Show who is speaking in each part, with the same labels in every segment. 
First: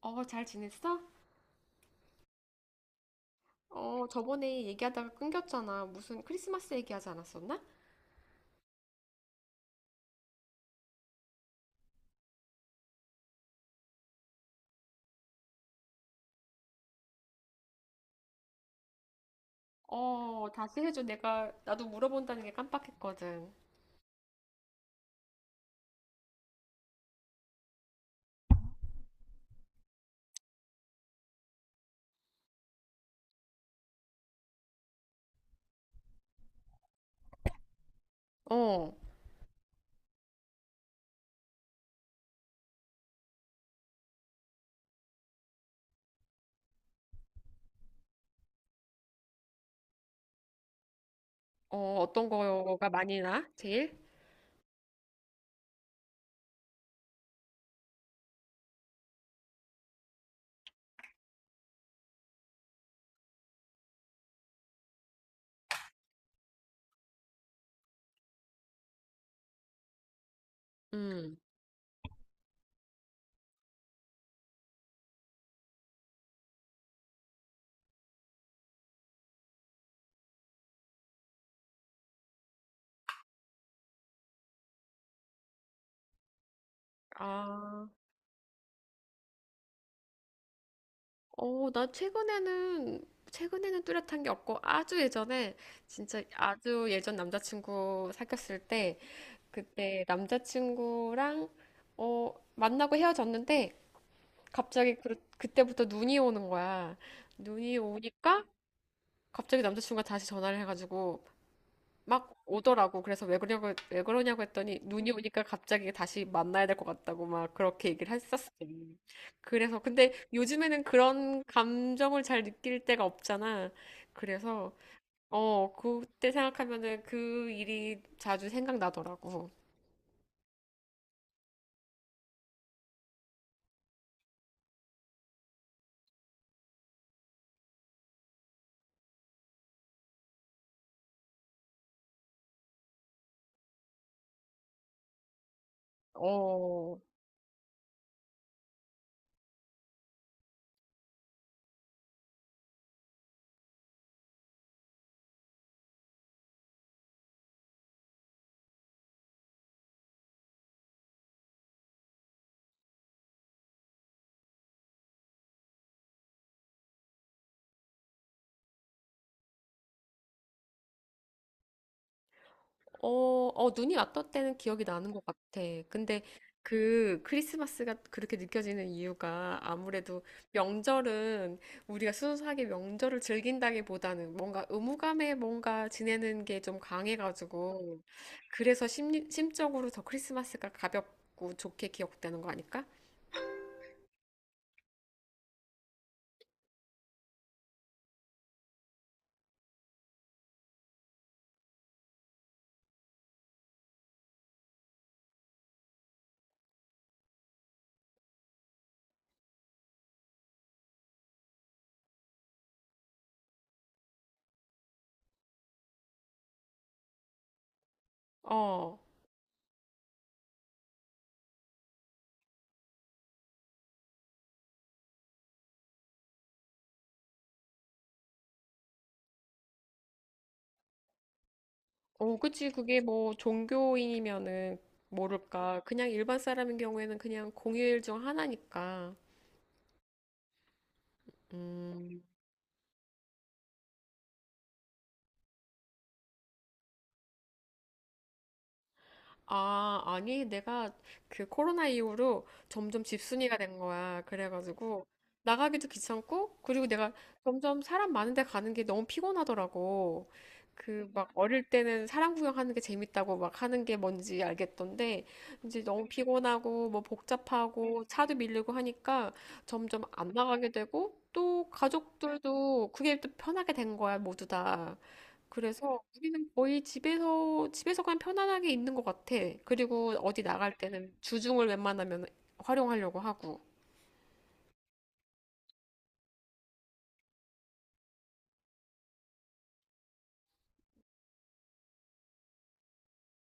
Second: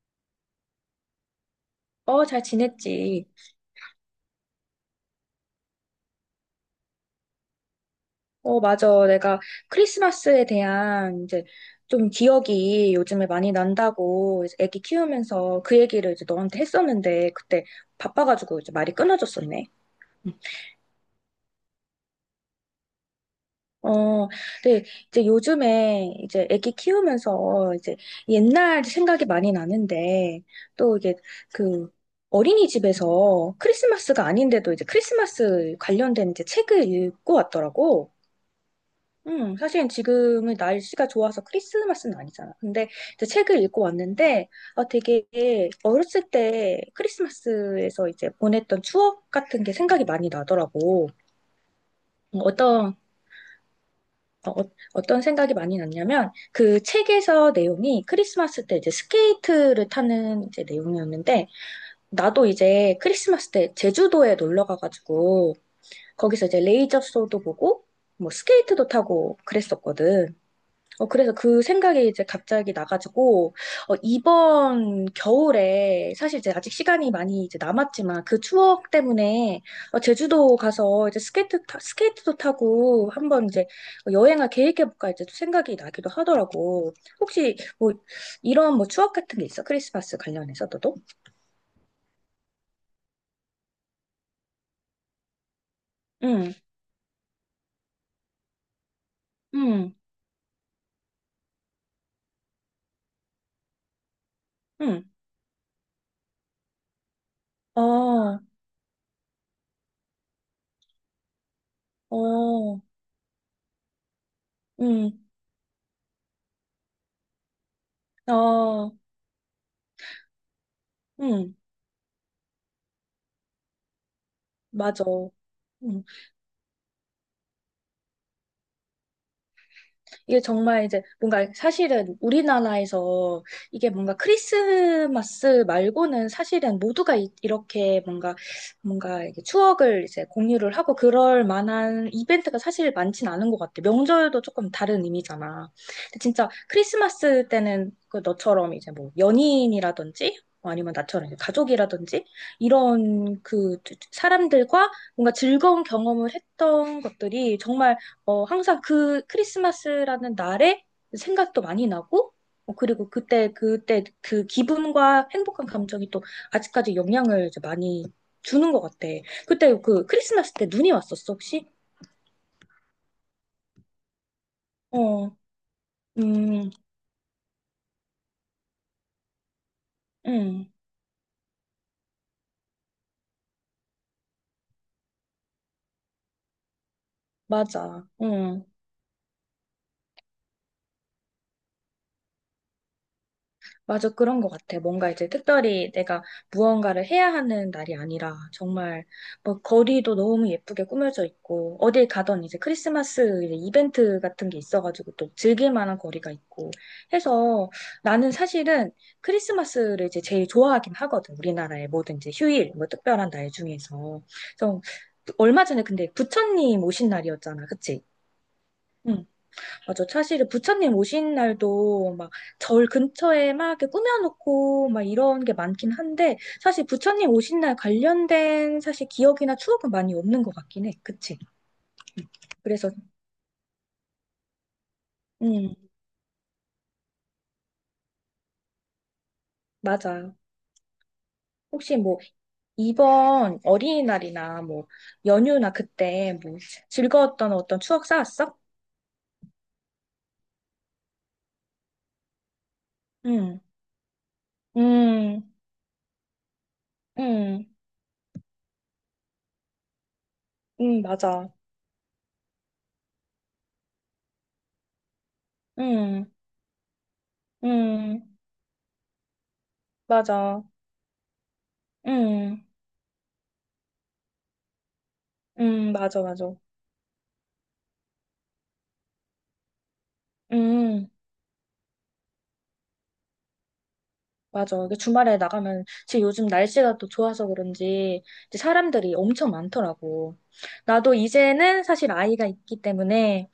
Speaker 1: 잘 지냈어?
Speaker 2: 어, 잘 지냈지.
Speaker 1: 저번에 얘기하다가 끊겼잖아. 무슨 크리스마스 얘기하지 않았었나?
Speaker 2: 어, 맞아. 내가 크리스마스에 대한 이제 좀 기억이 요즘에 많이 난다고 이제 애기 키우면서 그 얘기를 이제 너한테 했었는데 그때 바빠가지고 이제 말이 끊어졌었네.
Speaker 1: 다시 해줘. 나도 물어본다는 게 깜빡했거든.
Speaker 2: 어, 근데 이제 요즘에 이제 애기 키우면서 이제 옛날 생각이 많이 나는데 또 이게 그 어린이집에서 크리스마스가 아닌데도 이제 크리스마스 관련된 이제 책을 읽고 왔더라고.
Speaker 1: 어,
Speaker 2: 사실 지금은 날씨가 좋아서 크리스마스는 아니잖아. 근데 이제 책을 읽고 왔는데, 아, 되게 어렸을 때 크리스마스에서 이제 보냈던 추억 같은 게 생각이 많이 나더라고.
Speaker 1: 어, 어떤 거가
Speaker 2: 어떤,
Speaker 1: 많이 나? 제일?
Speaker 2: 어떤 생각이 많이 났냐면, 그 책에서 내용이 크리스마스 때 이제 스케이트를 타는 이제 내용이었는데, 나도 이제 크리스마스 때 제주도에 놀러 가가지고, 거기서 이제 레이저 쇼도 보고, 뭐 스케이트도 타고 그랬었거든. 그래서
Speaker 1: 음.
Speaker 2: 그 생각이 이제 갑자기 나가지고, 이번 겨울에, 사실 이제 아직 시간이 많이 이제 남았지만, 그 추억 때문에, 제주도 가서 이제 스케이트도 타고, 한번 이제 여행을 계획해볼까 이제 또 생각이 나기도 하더라고. 혹시
Speaker 1: 아,
Speaker 2: 뭐, 이런 뭐 추억 같은 게 있어? 크리스마스 관련해서 너도?
Speaker 1: 나 최근에는 뚜렷한 게 없고, 아주 예전에, 진짜
Speaker 2: 응,
Speaker 1: 아주 예전 남자친구 사귀었을 때,
Speaker 2: 응,
Speaker 1: 그때 남자친구랑, 만나고 헤어졌는데, 갑자기
Speaker 2: 응.
Speaker 1: 그때부터 눈이 오는 거야. 눈이
Speaker 2: 어,
Speaker 1: 오니까 갑자기 남자친구가 다시 전화를 해가지고 막
Speaker 2: 어,
Speaker 1: 오더라고. 그래서 왜 그러냐고, 왜 그러냐고 했더니 눈이
Speaker 2: 응,
Speaker 1: 오니까 갑자기 다시 만나야 될 것 같다고 막 그렇게 얘기를 했었어.
Speaker 2: 어,
Speaker 1: 그래서 근데 요즘에는 그런
Speaker 2: 응,
Speaker 1: 감정을 잘 느낄 때가 없잖아. 그래서
Speaker 2: 맞아. 응.
Speaker 1: 그때 생각하면은 그 일이 자주 생각나더라고.
Speaker 2: 이게 정말 이제 뭔가 사실은 우리나라에서 이게 뭔가 크리스마스 말고는 사실은 모두가 이, 렇게 뭔가 이렇게 추억을 이제 공유를 하고 그럴 만한 이벤트가 사실 많진 않은 것 같아. 명절도 조금 다른 의미잖아. 근데 진짜
Speaker 1: 어,
Speaker 2: 크리스마스 때는 그 너처럼 이제 뭐 연인이라든지 뭐 아니면 나처럼 이제 가족이라든지 이런 그 사람들과 뭔가 즐거운 경험을 했던 것들이 정말 항상 그 크리스마스라는 날에 생각도 많이 나고, 그리고 그때 그 기분과 행복한 감정이 또 아직까지 영향을 이제 많이 주는 것 같아. 그때 그 크리스마스 때 눈이 왔었어, 혹시?
Speaker 1: 어, 눈이 왔던 때는 기억이 나는 것
Speaker 2: 어,
Speaker 1: 같아. 근데
Speaker 2: 음,
Speaker 1: 그 크리스마스가 그렇게 느껴지는 이유가 아무래도
Speaker 2: 음,
Speaker 1: 명절은 우리가 순수하게 명절을 즐긴다기보다는 뭔가 의무감에 뭔가 지내는 게 좀 강해가지고
Speaker 2: 맞아. 음.
Speaker 1: 그래서 심적으로 더 크리스마스가 가볍고 좋게 기억되는 거 아닐까?
Speaker 2: 맞아, 그런 것 같아. 뭔가 이제 특별히 내가 무언가를 해야 하는 날이 아니라 정말 뭐 거리도 너무 예쁘게 꾸며져 있고 어딜 가던 이제 크리스마스 이제 이벤트 같은 게 있어가지고 또 즐길 만한 거리가 있고 해서 나는 사실은 크리스마스를 이제 제일 좋아하긴 하거든. 우리나라의 모든 이제 휴일, 뭐 특별한 날 중에서. 좀 얼마 전에 근데 부처님 오신 날이었잖아. 그치?
Speaker 1: 어,
Speaker 2: 응. 맞아. 사실은 부처님 오신 날도 막 절 근처에 막 이렇게 꾸며놓고 막 이런 게 많긴 한데 사실 부처님 오신 날 관련된 사실 기억이나 추억은 많이 없는 것 같긴 해. 그치?
Speaker 1: 어, 그치.
Speaker 2: 그래서,
Speaker 1: 그게 뭐 종교인이면은
Speaker 2: 음,
Speaker 1: 모를까. 그냥 일반 사람인 경우에는 그냥 공휴일 중 하나니까.
Speaker 2: 맞아. 혹시 뭐
Speaker 1: 음.
Speaker 2: 이번 어린이날이나 뭐 연휴나 그때 뭐 즐거웠던 어떤 추억 쌓았어?
Speaker 1: 아, 아니, 내가 그 코로나 이후로 점점 집순이가
Speaker 2: 응,
Speaker 1: 된 거야. 그래가지고
Speaker 2: 응,
Speaker 1: 나가기도 귀찮고, 그리고 내가
Speaker 2: 응,
Speaker 1: 점점 사람 많은 데 가는 게 너무 피곤하더라고.
Speaker 2: 응,
Speaker 1: 그 막
Speaker 2: 맞아.
Speaker 1: 어릴 때는 사람 구경하는 게 재밌다고 막 하는 게 뭔지 알겠던데, 이제 너무
Speaker 2: 응,
Speaker 1: 피곤하고, 뭐 복잡하고,
Speaker 2: 응,
Speaker 1: 차도 밀리고 하니까 점점 안
Speaker 2: 맞아.
Speaker 1: 나가게 되고, 또
Speaker 2: 응,
Speaker 1: 가족들도 그게 또 편하게 된 거야, 모두 다.
Speaker 2: 응,
Speaker 1: 그래서
Speaker 2: 맞아,
Speaker 1: 우리는
Speaker 2: 맞아.
Speaker 1: 거의 집에서 그냥 편안하게 있는 것 같아. 그리고 어디 나갈
Speaker 2: 응.
Speaker 1: 때는 주중을 웬만하면 활용하려고 하고.
Speaker 2: 맞아. 이게 주말에 나가면, 지금 요즘 날씨가 또 좋아서 그런지, 이제 사람들이 엄청 많더라고. 나도 이제는 사실 아이가 있기 때문에,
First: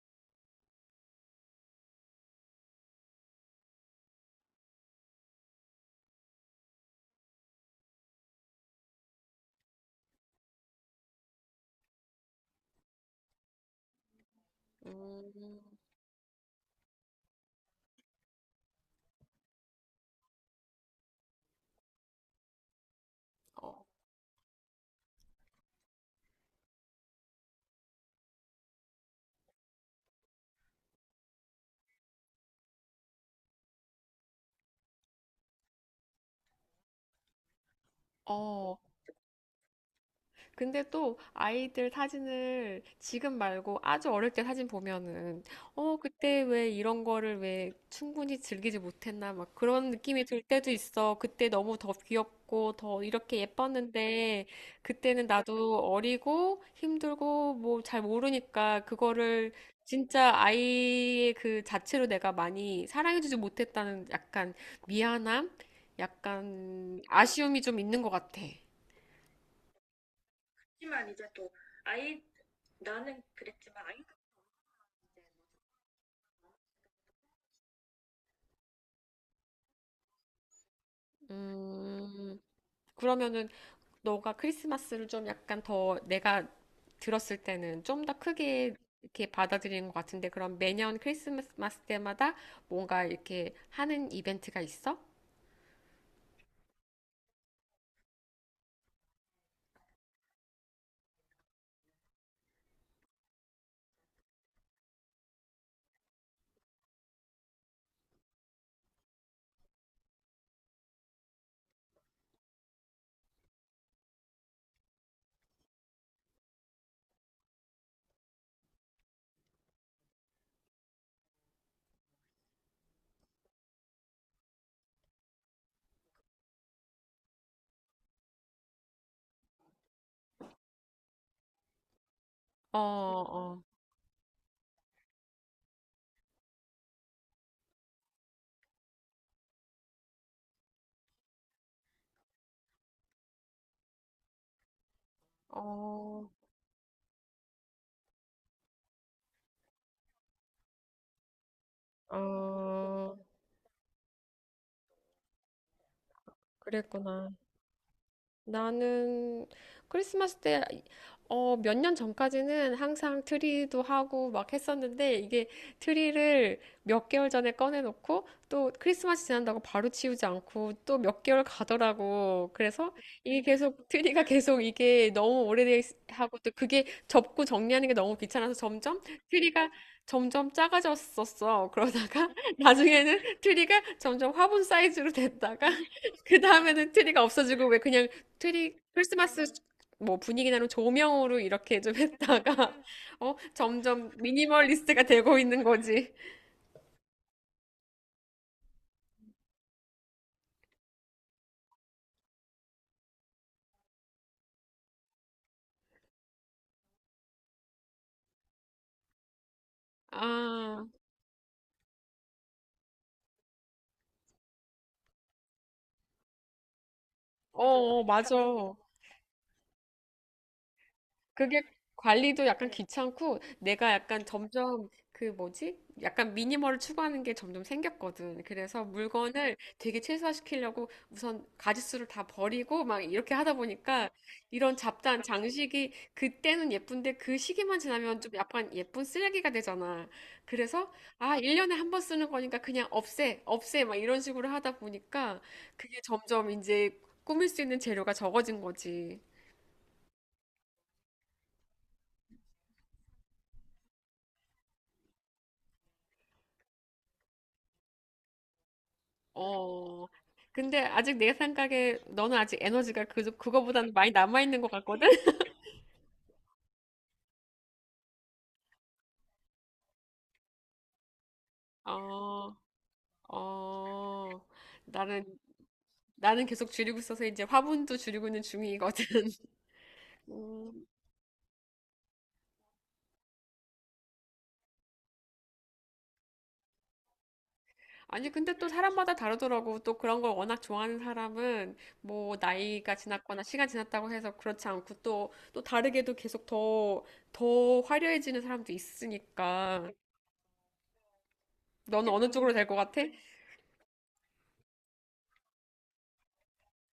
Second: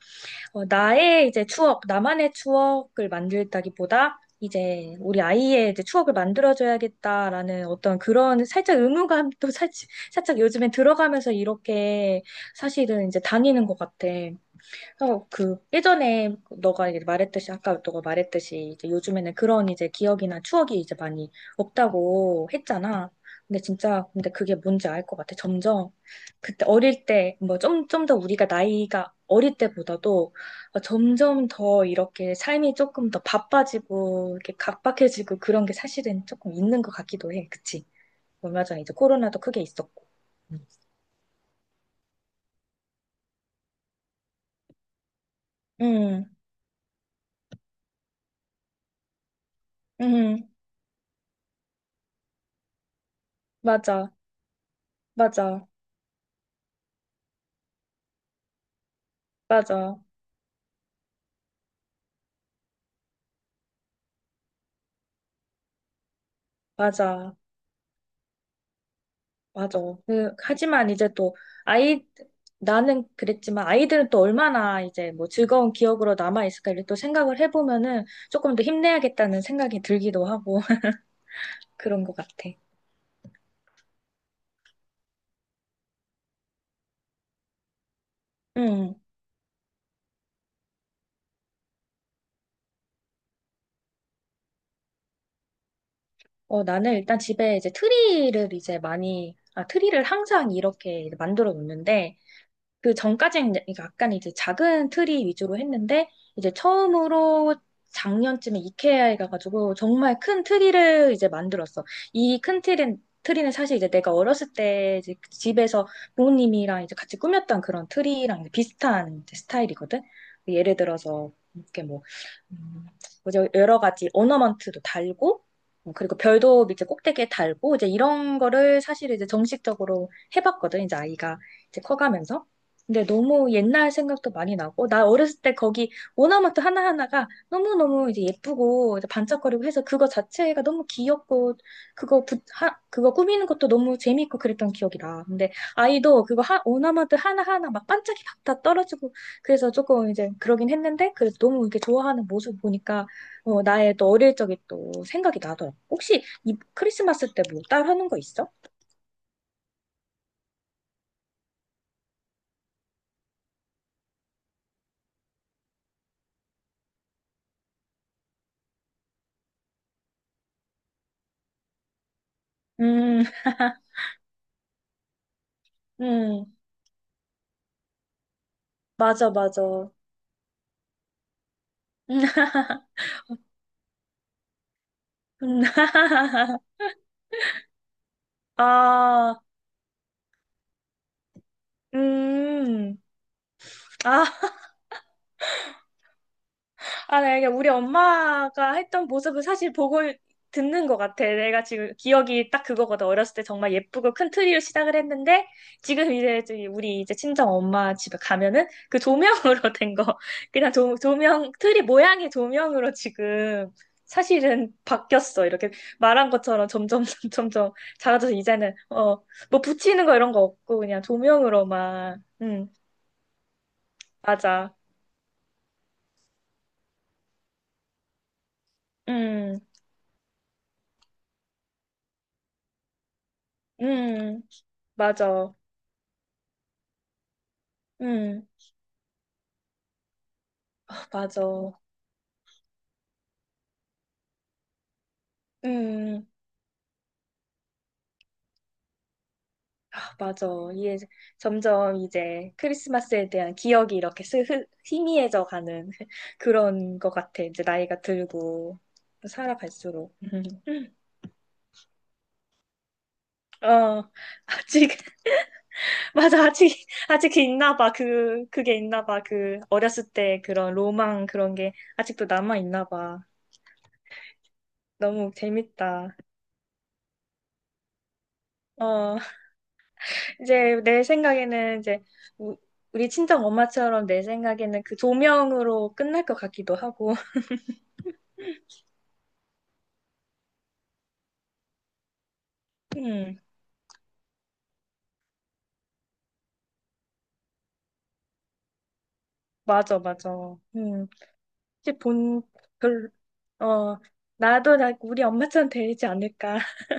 Speaker 2: 나의 이제 추억, 나만의 추억을 만들다기보다, 이제 우리 아이의 이제 추억을 만들어줘야겠다라는 어떤 그런 살짝 의무감도 살짝 요즘에 들어가면서 이렇게 사실은 이제 다니는 것 같아. 그
Speaker 1: 음,
Speaker 2: 예전에 너가 이제 말했듯이 아까 너가 말했듯이 이제 요즘에는 그런 이제 기억이나 추억이 이제 많이 없다고 했잖아. 근데
Speaker 1: 어,
Speaker 2: 진짜 근데 그게 뭔지 알 것 같아. 점점 그때 어릴 때 뭐 좀 더 우리가 나이가 어릴 때보다도 점점 더 이렇게 삶이 조금 더 바빠지고 이렇게 각박해지고 그런 게 사실은 조금 있는 것 같기도 해. 그치? 얼마
Speaker 1: 어,
Speaker 2: 전에 이제 코로나도 크게 있었고.
Speaker 1: 근데 또 아이들 사진을 지금 말고 아주 어릴 때 사진 보면은 어
Speaker 2: 응,
Speaker 1: 그때 왜 이런 거를 왜 충분히 즐기지 못했나 막 그런 느낌이 들
Speaker 2: 응,
Speaker 1: 때도 있어. 그때 너무 더 귀엽고 더 이렇게
Speaker 2: 맞아,
Speaker 1: 예뻤는데 그때는
Speaker 2: 맞아,
Speaker 1: 나도 어리고 힘들고 뭐 잘 모르니까 그거를
Speaker 2: 맞아,
Speaker 1: 진짜 아이의 그 자체로 내가 많이 사랑해주지 못했다는 약간 미안함, 약간
Speaker 2: 맞아.
Speaker 1: 아쉬움이 좀 있는 것 같아.
Speaker 2: 맞아. 하지만
Speaker 1: 하지만
Speaker 2: 이제
Speaker 1: 이제
Speaker 2: 또,
Speaker 1: 또
Speaker 2: 아이,
Speaker 1: 아이
Speaker 2: 나는
Speaker 1: 나는
Speaker 2: 그랬지만
Speaker 1: 그랬지만 아이가은이
Speaker 2: 아이들은 또 얼마나 이제 뭐 즐거운 기억으로 남아있을까 이렇게 또 생각을 해보면은 조금 더 힘내야겠다는 생각이 들기도 하고 그런 것
Speaker 1: 음,
Speaker 2: 같아.
Speaker 1: 그러면은 너가 크리스마스를 좀 약간 더 내가 들었을 때는 좀 더 크게
Speaker 2: 음,
Speaker 1: 이렇게 받아들이는 것 같은데 그럼 매년 크리스마스 때마다 뭔가 이렇게 하는 이벤트가 있어?
Speaker 2: 나는 일단 집에 이제 트리를 이제 많이, 아, 트리를 항상 이렇게 만들어 놓는데 그 전까지는 이제 그러니까 약간 이제 작은 트리 위주로 했는데 이제 처음으로 작년쯤에 이케아에 가가지고 정말 큰 트리를 이제 만들었어. 이 큰 트리는 사실 이제 내가 어렸을 때 이제 그 집에서 부모님이랑 이제 같이 꾸몄던 그런 트리랑 이제 비슷한 이제 스타일이거든. 예를 들어서 이렇게 뭐 음, 뭐죠? 여러 가지 오너먼트도 달고 그리고 별도 이제 꼭대기에 달고 이제 이런 거를 사실 이제 정식적으로 해봤거든. 이제 아이가 이제 커가면서.
Speaker 1: 어,
Speaker 2: 근데 너무
Speaker 1: 어,
Speaker 2: 옛날 생각도 많이 나고, 나 어렸을 때 거기 오나마트 하나하나가 너무너무 이제 예쁘고, 이제 반짝거리고 해서 그거 자체가 너무 귀엽고, 그거 꾸미는 것도 너무 재밌고 그랬던 기억이라. 근데 아이도
Speaker 1: 어,
Speaker 2: 그거 오나마트 하나하나 막 반짝이 막 다 떨어지고, 그래서 조금 이제 그러긴 했는데, 그래도 너무 이렇게 좋아하는 모습 보니까,
Speaker 1: 어,
Speaker 2: 나의 또 어릴 적이 또 생각이 나더라고. 혹시 이
Speaker 1: 그랬구나.
Speaker 2: 크리스마스 때 뭐 따로 하는 거 있어?
Speaker 1: 나는 크리스마스 때, 몇 년 전까지는 항상 트리도 하고 막 했었는데, 이게 트리를 몇 개월 전에 꺼내놓고, 또 크리스마스 지난다고 바로 치우지 않고, 또 몇 개월 가더라고. 그래서
Speaker 2: 음,
Speaker 1: 이게 계속, 트리가 계속 이게 너무 오래하고,
Speaker 2: 음,
Speaker 1: 또 그게 접고 정리하는 게 너무 귀찮아서 점점
Speaker 2: 맞아,
Speaker 1: 트리가
Speaker 2: 맞아.
Speaker 1: 점점 작아졌었어. 그러다가 나중에는 트리가 점점 화분 사이즈로
Speaker 2: 음,
Speaker 1: 됐다가, 그 다음에는 트리가 없어지고 왜 그냥 트리
Speaker 2: 아,
Speaker 1: 크리스마스 뭐 분위기 나는 조명으로 이렇게 좀 했다가
Speaker 2: 음,
Speaker 1: 어 점점
Speaker 2: 아,
Speaker 1: 미니멀리스트가 되고 있는 거지.
Speaker 2: 네, 이게 우리 엄마가 했던 모습을 사실 보고 듣는 것 같아. 내가 지금 기억이 딱 그거거든. 어렸을 때 정말 예쁘고 큰 트리로 시작을 했는데, 지금 이제 저기 우리 이제 친정 엄마 집에 가면은 그 조명으로 된 거, 그냥
Speaker 1: 아,
Speaker 2: 조명, 트리 모양의 조명으로 지금 사실은 바뀌었어. 이렇게 말한 것처럼 점점,
Speaker 1: 어,
Speaker 2: 점점
Speaker 1: 어,
Speaker 2: 작아져서
Speaker 1: 맞아.
Speaker 2: 이제는, 뭐 붙이는 거 이런 거 없고, 그냥
Speaker 1: 그게
Speaker 2: 조명으로만,
Speaker 1: 관리도 약간 귀찮고 내가 약간
Speaker 2: 맞아.
Speaker 1: 점점 그 뭐지? 약간 미니멀을 추구하는 게 점점 생겼거든. 그래서 물건을
Speaker 2: 음,
Speaker 1: 되게 최소화시키려고 우선 가짓수를 다 버리고 막 이렇게 하다 보니까
Speaker 2: 음,
Speaker 1: 이런 잡다한
Speaker 2: 맞아.
Speaker 1: 장식이 그때는 예쁜데 그 시기만 지나면 좀
Speaker 2: 음,
Speaker 1: 약간 예쁜 쓰레기가 되잖아. 그래서
Speaker 2: 아,
Speaker 1: 아,
Speaker 2: 맞아.
Speaker 1: 1년에 한 번 쓰는 거니까 그냥 없애, 없애 막 이런 식으로 하다 보니까 그게
Speaker 2: 음,
Speaker 1: 점점 이제 꾸밀 수 있는 재료가 적어진 거지.
Speaker 2: 아, 맞아. 이게 점점 이제 크리스마스에 대한 기억이 이렇게 희미해져 가는 그런 것 같아. 이제 나이가 들고
Speaker 1: 어,
Speaker 2: 살아갈수록. 음.
Speaker 1: 근데 아직 내 생각에 너는 아직 에너지가 그거보다는
Speaker 2: 어,
Speaker 1: 많이 남아있는 것
Speaker 2: 아직,
Speaker 1: 같거든?
Speaker 2: 맞아. 아직 있나 봐. 그게 있나 봐. 그 어렸을 때 그런 로망 그런 게 아직도
Speaker 1: 어,
Speaker 2: 남아 있나 봐.
Speaker 1: 어, 나는,
Speaker 2: 너무 재밌다.
Speaker 1: 나는 계속 줄이고 있어서 이제 화분도 줄이고 있는 중이거든.
Speaker 2: 어. 이제
Speaker 1: 음,
Speaker 2: 내 생각에는 이제 우- 우리 친정 엄마처럼 내 생각에는 그 조명으로 끝날 것 같기도 하고.
Speaker 1: 아니, 근데 또 사람마다 다르더라고. 또 그런 걸 워낙 좋아하는 사람은 뭐 나이가
Speaker 2: 음,
Speaker 1: 지났거나 시간 지났다고 해서 그렇지 않고 또 다르게도 더 화려해지는 사람도 있으니까.
Speaker 2: 맞아, 맞아. 음, 이제
Speaker 1: 너는 어느 쪽으로 될 것 같아?
Speaker 2: 별, 어, 나도 나 우리 엄마처럼 되지 않을까.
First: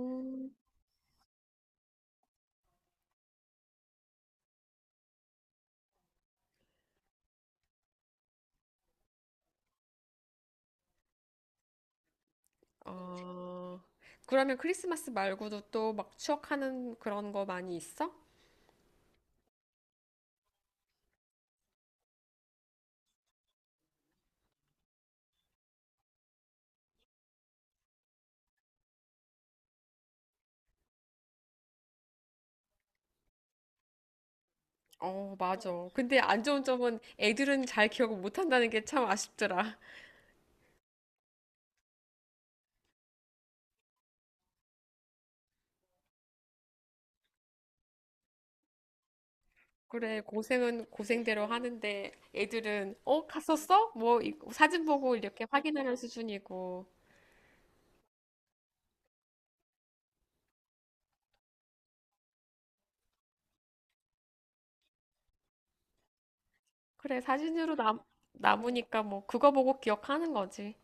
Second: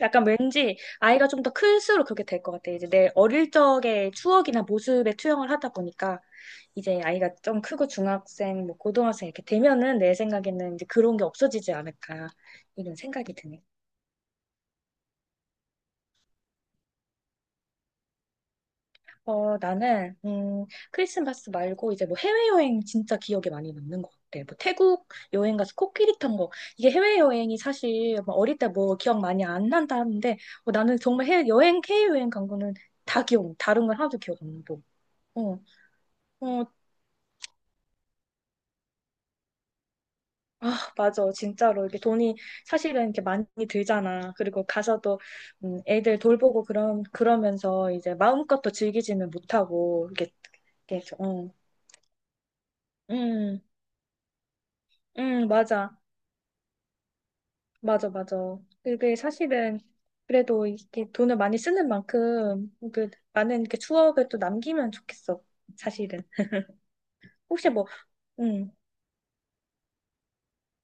Speaker 2: 약간 왠지 아이가 좀 더 클수록 그렇게 될 것 같아. 이제 내 어릴 적의 추억이나 모습에 투영을 하다 보니까 이제 아이가 좀 크고 중학생, 뭐 고등학생 이렇게 되면은 내 생각에는 이제 그런 게 없어지지 않을까. 이런 생각이 드네.
Speaker 1: 어, 그러면 크리스마스 말고도 또 막 추억하는 그런 거 많이 있어?
Speaker 2: 나는, 크리스마스 말고 이제 뭐 해외여행 진짜 기억에 많이 남는 것 같아. 뭐 태국 여행 가서 코끼리 탄 거. 이게 해외여행이 사실 뭐 어릴 때 뭐 기억 많이 안 난다 하는데, 나는 정말 해외여행 간 거는 다른 건 하나도 기억 안 나고.
Speaker 1: 어,
Speaker 2: 어,
Speaker 1: 맞아. 근데 안 좋은
Speaker 2: 어,
Speaker 1: 점은 애들은 잘 기억을 못 한다는 게 참 아쉽더라.
Speaker 2: 맞아. 진짜로. 이게 돈이 사실은 이렇게 많이 들잖아. 그리고 가서도, 애들 돌보고 그런, 그러면서 이제 마음껏 또 즐기지는 못하고,
Speaker 1: 그래,
Speaker 2: 이렇게,
Speaker 1: 고생은 고생대로
Speaker 2: 어,
Speaker 1: 하는데 애들은, 어,
Speaker 2: 음,
Speaker 1: 갔었어? 뭐, 이- 사진 보고 이렇게 확인하는
Speaker 2: 맞아.
Speaker 1: 수준이고.
Speaker 2: 맞아, 맞아. 그게 사실은 그래도 이렇게 돈을 많이 쓰는 만큼 그 많은 이렇게 추억을 또 남기면 좋겠어. 사실은.
Speaker 1: 그래,
Speaker 2: 혹시 뭐, 음,
Speaker 1: 남으니까 뭐, 그거 보고 기억하는 거지.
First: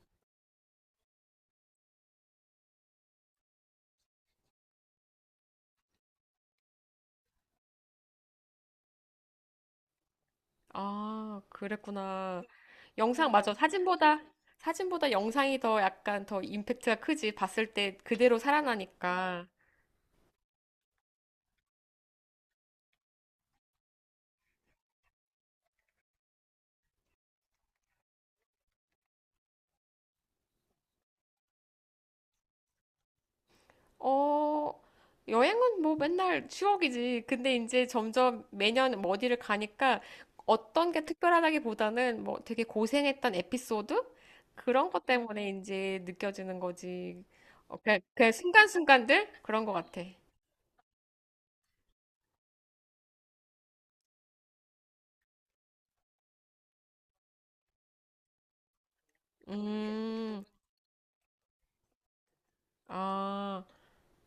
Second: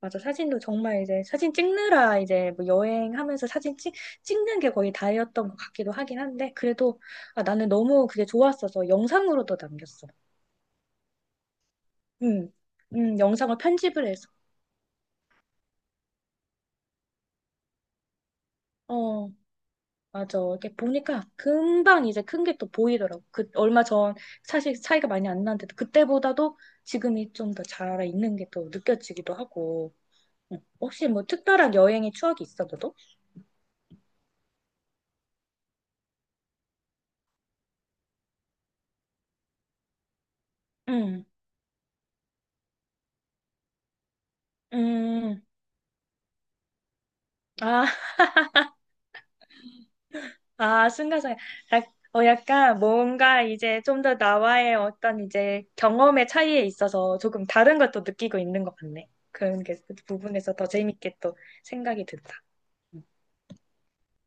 Speaker 2: 맞아. 사진도 정말 이제 사진 찍느라 이제 뭐 여행하면서 찍는 게 거의 다였던 것 같기도 하긴 한데 그래도 아, 나는 너무 그게 좋았어서 영상으로도 남겼어.
Speaker 1: 아, 그랬구나.
Speaker 2: 음,
Speaker 1: 영상, 맞아.
Speaker 2: 영상을 편집을 해서.
Speaker 1: 사진보다 영상이 더 약간 더 임팩트가 크지. 봤을 때 그대로
Speaker 2: 어.
Speaker 1: 살아나니까.
Speaker 2: 맞아. 이렇게 보니까 금방 이제 큰 게 또 보이더라고. 그 얼마 전 사실 차이가 많이 안 나는데도 그때보다도 지금이 좀 더 잘 있는 게 또 느껴지기도 하고. 응. 혹시 뭐 특별한 여행의 추억이 있어, 너도?
Speaker 1: 어, 여행은 뭐 맨날 추억이지. 근데 이제 점점 매년 뭐 어디를 가니까 어떤 게
Speaker 2: 응.
Speaker 1: 특별하다기보다는 뭐 되게 고생했던 에피소드? 그런 것
Speaker 2: 음.
Speaker 1: 때문에 이제 느껴지는 거지. 어,
Speaker 2: 아,
Speaker 1: 그냥 순간순간들? 그런 것 같아.
Speaker 2: 아, 순간순간. 약간 뭔가 이제 좀 더 나와의 어떤 이제 경험의 차이에 있어서 조금 다른 것도 느끼고 있는 것 같네. 그런 게, 그
Speaker 1: 음,
Speaker 2: 부분에서 더 재밌게 또 생각이 든다. 응.
Speaker 1: 아.